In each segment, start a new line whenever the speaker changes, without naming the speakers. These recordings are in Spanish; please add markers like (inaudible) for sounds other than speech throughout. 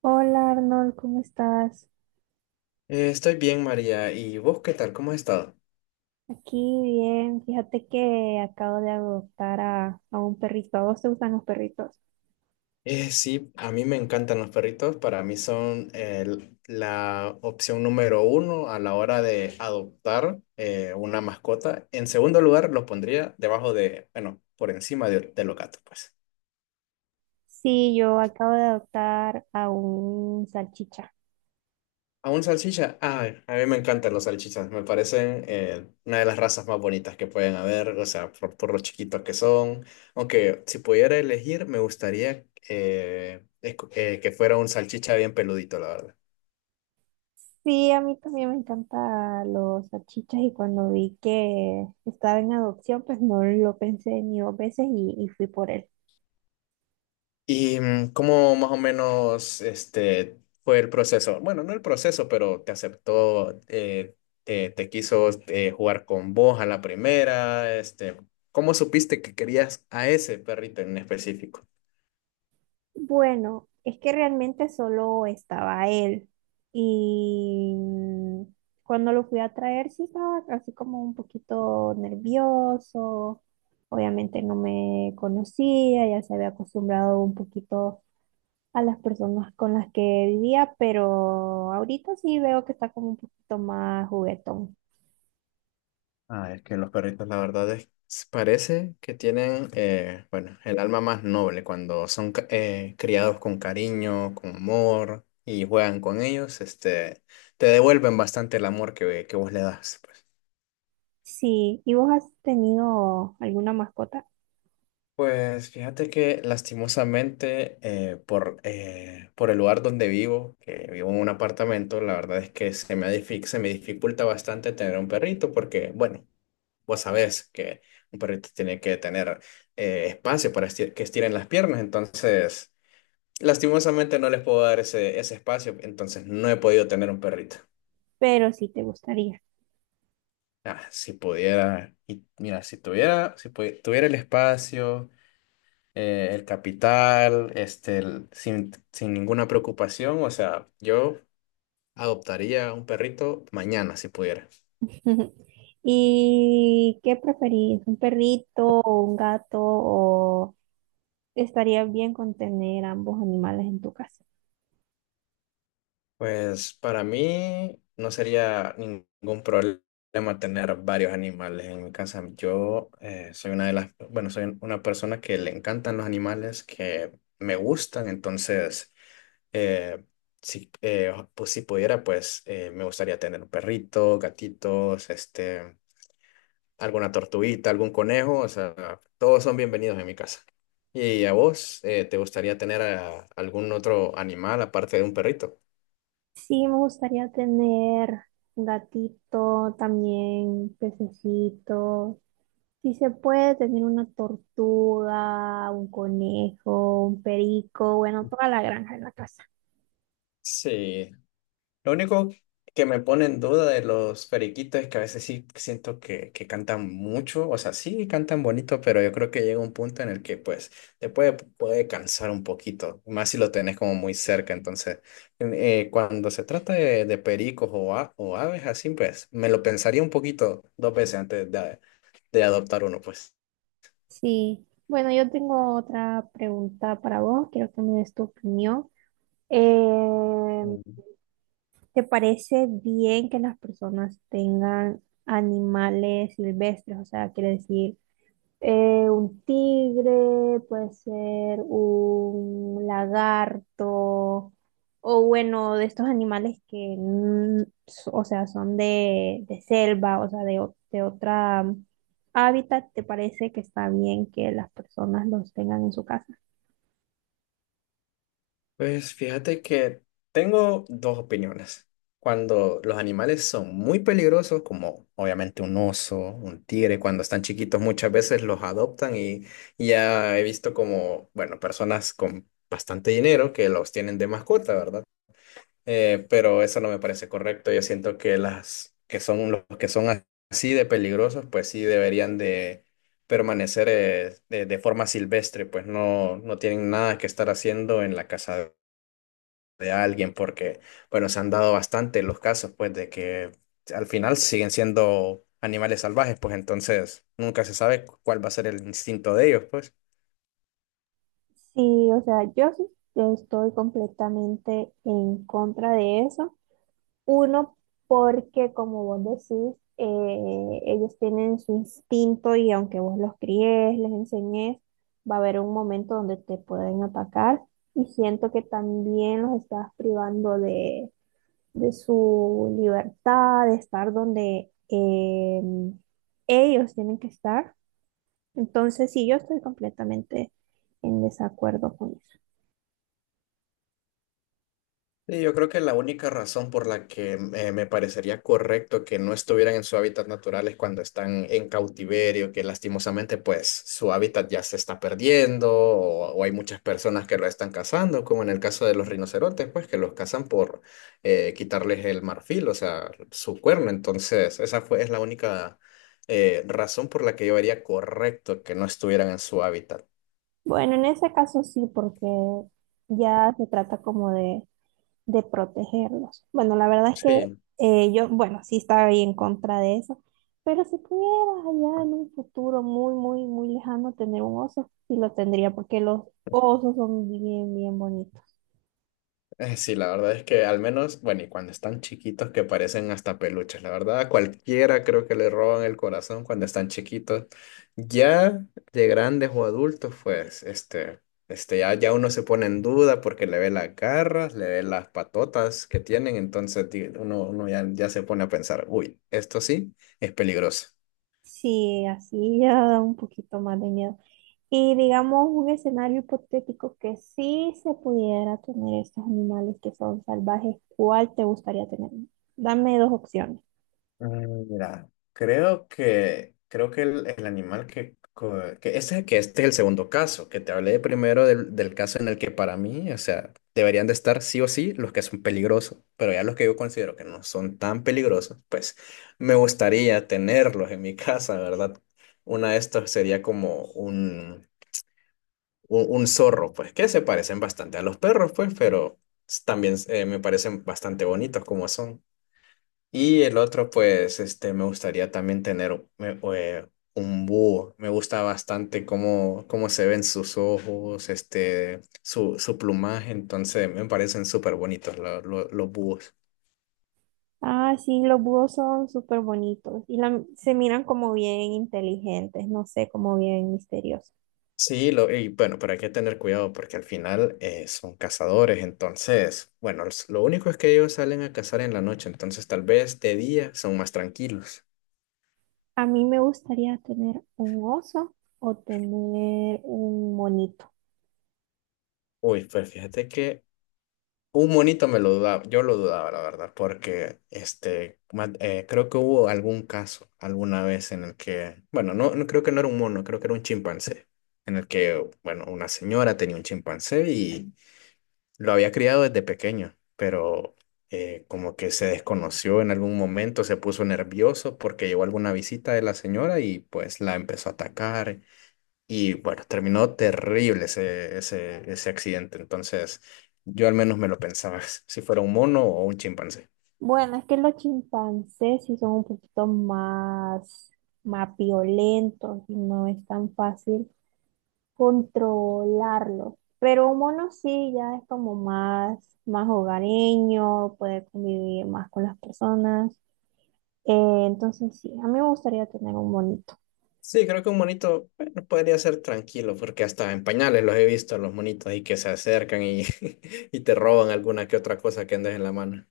Hola Arnold, ¿cómo estás?
Estoy bien, María. ¿Y vos qué tal? ¿Cómo has estado?
Aquí bien, fíjate que acabo de adoptar a un perrito. ¿A vos te gustan los perritos?
Sí, a mí me encantan los perritos. Para mí son la opción número uno a la hora de adoptar una mascota. En segundo lugar, los pondría debajo de, bueno, por encima de los gatos, pues.
Sí, yo acabo de adoptar a un salchicha.
¿A un salchicha? Ay, a mí me encantan los salchichas, me parecen una de las razas más bonitas que pueden haber, o sea, por lo chiquitos que son. Aunque si pudiera elegir, me gustaría que fuera un salchicha bien peludito, la verdad.
Sí, a mí también me encantan los salchichas y cuando vi que estaba en adopción, pues no lo pensé ni dos veces y fui por él.
¿Y cómo más o menos este, fue el proceso? Bueno, no el proceso, pero te aceptó, te quiso jugar con vos a la primera, este, ¿cómo supiste que querías a ese perrito en específico?
Bueno, es que realmente solo estaba él. Y mm, cuando lo fui a traer, sí estaba así como un poquito nervioso. Obviamente no me conocía, ya se había acostumbrado un poquito a las personas con las que vivía, pero ahorita sí veo que está como un poquito más juguetón.
Ah, es que los perritos, la verdad es, parece que tienen, bueno, el alma más noble cuando son criados con cariño, con amor y juegan con ellos, este, te devuelven bastante el amor que vos le das, pues.
Sí, ¿y vos has tenido alguna mascota?
Pues fíjate que lastimosamente por el lugar donde vivo, que vivo en un apartamento, la verdad es que se me dificulta bastante tener un perrito porque, bueno, vos sabés que un perrito tiene que tener espacio que estiren las piernas, entonces lastimosamente no les puedo dar ese espacio, entonces no he podido tener un perrito.
Pero sí te gustaría.
Ah, si pudiera, y mira, si tuviera, si pudi- tuviera el espacio, el capital, este, sin ninguna preocupación, o sea, yo adoptaría un perrito mañana si pudiera.
Ujú. ¿Y qué preferís? ¿Un perrito o un gato? ¿O estaría bien con tener ambos animales en tu casa?
Pues para mí no sería ningún problema tener varios animales en mi casa. Yo soy una de las, bueno, soy una persona que le encantan los animales, que me gustan, entonces eh, si pudiera, pues me gustaría tener un perrito, gatitos, este, alguna tortuguita, algún conejo, o sea, todos son bienvenidos en mi casa. ¿Y a vos te gustaría tener algún otro animal aparte de un perrito?
Sí, me gustaría tener un gatito, también pececito. Si se puede tener una tortuga, un conejo, un perico, bueno, toda la granja en la casa.
Sí, lo único que me pone en duda de los periquitos es que a veces sí siento que cantan mucho, o sea, sí cantan bonito, pero yo creo que llega un punto en el que pues puede cansar un poquito, más si lo tenés como muy cerca. Entonces, cuando se trata de pericos o aves así, pues me lo pensaría un poquito dos veces antes de adoptar uno, pues.
Sí, bueno, yo tengo otra pregunta para vos, quiero que me des tu opinión. Eh, ¿Te parece bien que las personas tengan animales silvestres? O sea, quiere decir, un tigre, puede ser un lagarto, o bueno, de estos animales que, o sea, son de selva, o sea, de, o- de otra hábitat, ¿te parece que está bien que las personas los tengan en su casa?
Pues fíjate que tengo dos opiniones. Cuando los animales son muy peligrosos, como obviamente un oso, un tigre, cuando están chiquitos muchas veces los adoptan y ya he visto como, bueno, personas con bastante dinero que los tienen de mascota, ¿verdad? Pero eso no me parece correcto. Yo siento que las que son los que son así de peligrosos, pues sí deberían de permanecer de forma silvestre, pues no, no tienen nada que estar haciendo en la casa de alguien, porque, bueno, se han dado bastante los casos, pues, de que al final siguen siendo animales salvajes, pues entonces nunca se sabe cuál va a ser el instinto de ellos, pues.
Sí, o sea, yo sí estoy completamente en contra de eso. Uno, porque como vos decís, ellos tienen su instinto y aunque vos los críes, les enseñes, va a haber un momento donde te pueden atacar. Y siento que también los estás privando de su libertad, de estar donde ellos tienen que estar. Entonces, sí, yo estoy completamente en desacuerdo con eso.
Sí, yo creo que la única razón por la que me parecería correcto que no estuvieran en su hábitat natural es cuando están en cautiverio, que lastimosamente pues su hábitat ya se está perdiendo o hay muchas personas que lo están cazando, como en el caso de los rinocerontes, pues que los cazan por quitarles el marfil, o sea, su cuerno. Entonces, es la única razón por la que yo haría correcto que no estuvieran en su hábitat.
Bueno, en ese caso sí, porque ya se trata como de protegerlos. Bueno, la verdad es que
Sí.
yo, bueno, sí estaba ahí en contra de eso, pero si pudieras allá en un futuro muy, muy, muy lejano tener un oso, sí lo tendría, porque los osos son bien, bien bonitos.
Sí, la verdad es que al menos, bueno, y cuando están chiquitos que parecen hasta peluches, la verdad, a cualquiera creo que le roban el corazón cuando están chiquitos. Ya de grandes o adultos, pues, este, ya uno se pone en duda porque le ve las garras, le ve las patotas que tienen, entonces uno ya se pone a pensar, uy, esto sí es peligroso.
Sí, así ya da un poquito más de miedo. Y digamos un escenario hipotético que sí se pudiera tener estos animales que son salvajes, ¿cuál te gustaría tener? Dame dos opciones.
Mira, creo que el animal que, co- que ese que este es el segundo caso, que te hablé primero del caso en el que para mí, o sea, deberían de estar sí o sí los que son peligrosos, pero ya los que yo considero que no son tan peligrosos, pues me gustaría tenerlos en mi (laughs) casa, ¿verdad? Una de estas sería como un zorro, pues que se parecen bastante a los perros, pues, pero también me parecen bastante bonitos como son. Y el otro, pues, este, me gustaría también tener un búho. Me gusta bastante cómo, cómo se ven sus ojos, este, su plumaje. Entonces, me parecen súper bonitos los búhos.
Ah, sí, los búhos son súper bonitos y la- se miran como bien inteligentes, no sé, como bien misteriosos.
Sí, lo, y bueno, pero hay que tener cuidado porque al final son cazadores. Entonces, bueno, lo único es que ellos salen a cazar en la noche. Entonces, tal vez de día son más tranquilos.
A mí me gustaría tener un oso o tener un monito.
Uy, pues fíjate que un monito me lo dudaba, yo lo dudaba, la verdad, porque este, creo que hubo algún caso alguna vez en el que, bueno, no, no creo que no era un mono, creo que era un chimpancé, en el que, bueno, una señora tenía un chimpancé y lo había criado desde pequeño, pero como que se desconoció en algún momento, se puso nervioso porque llegó alguna visita de la señora y pues la empezó a atacar y bueno, terminó terrible ese accidente. Entonces, yo al menos me lo pensaba, (laughs) si fuera un mono o un chimpancé.
Bueno, es que los chimpancés sí son un poquito más, más violentos y no es tan fácil controlarlos. Pero un mono sí ya es como más, más hogareño, puede convivir más con las personas. Entonces sí, a mí me gustaría tener un bonito.
Sí, creo que un monito, bueno, podría ser tranquilo, porque hasta en pañales los he visto, los monitos ahí que se acercan y, (laughs) y te roban alguna que otra cosa que andes en la mano.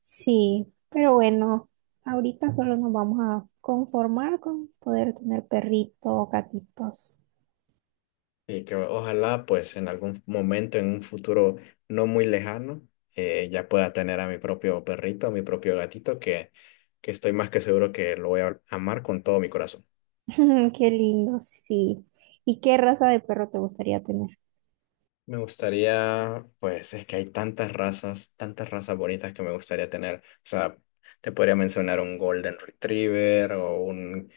Sí, pero bueno, ahorita solo nos vamos a conformar con poder tener perrito o gatitos.
Y que ojalá, pues, en algún momento, en un futuro no muy lejano, ya pueda tener a mi propio perrito, a mi propio gatito, que estoy más que seguro que lo voy a amar con todo mi corazón.
(laughs) Qué lindo, sí. ¿Y qué raza de perro te gustaría tener?
Me gustaría, pues es que hay tantas razas bonitas que me gustaría tener. O sea, te podría mencionar un Golden Retriever o un,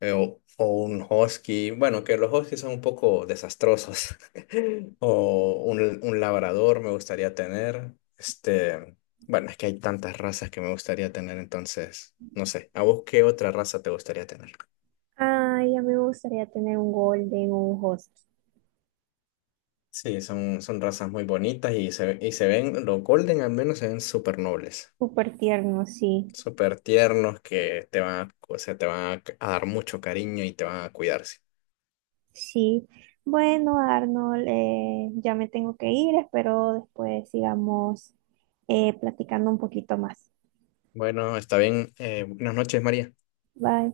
eh, o, o un Husky. Bueno, que los Huskies son un poco desastrosos. (laughs) O un Labrador me gustaría tener. Este, bueno, es que hay tantas razas que me gustaría tener, entonces, no sé. ¿A vos qué otra raza te gustaría tener?
Ay, a mí me gustaría tener un golden o un husky.
Sí, son, son razas muy bonitas y y se ven, los Golden al menos se ven súper nobles.
Súper tierno, sí.
Súper tiernos que te van a, o sea, te van a dar mucho cariño y te van a cuidarse.
Sí. Bueno, Arnold, ya me tengo que ir. Espero después sigamos platicando un poquito más.
Bueno, está bien. Buenas noches, María. Bye.
Bye.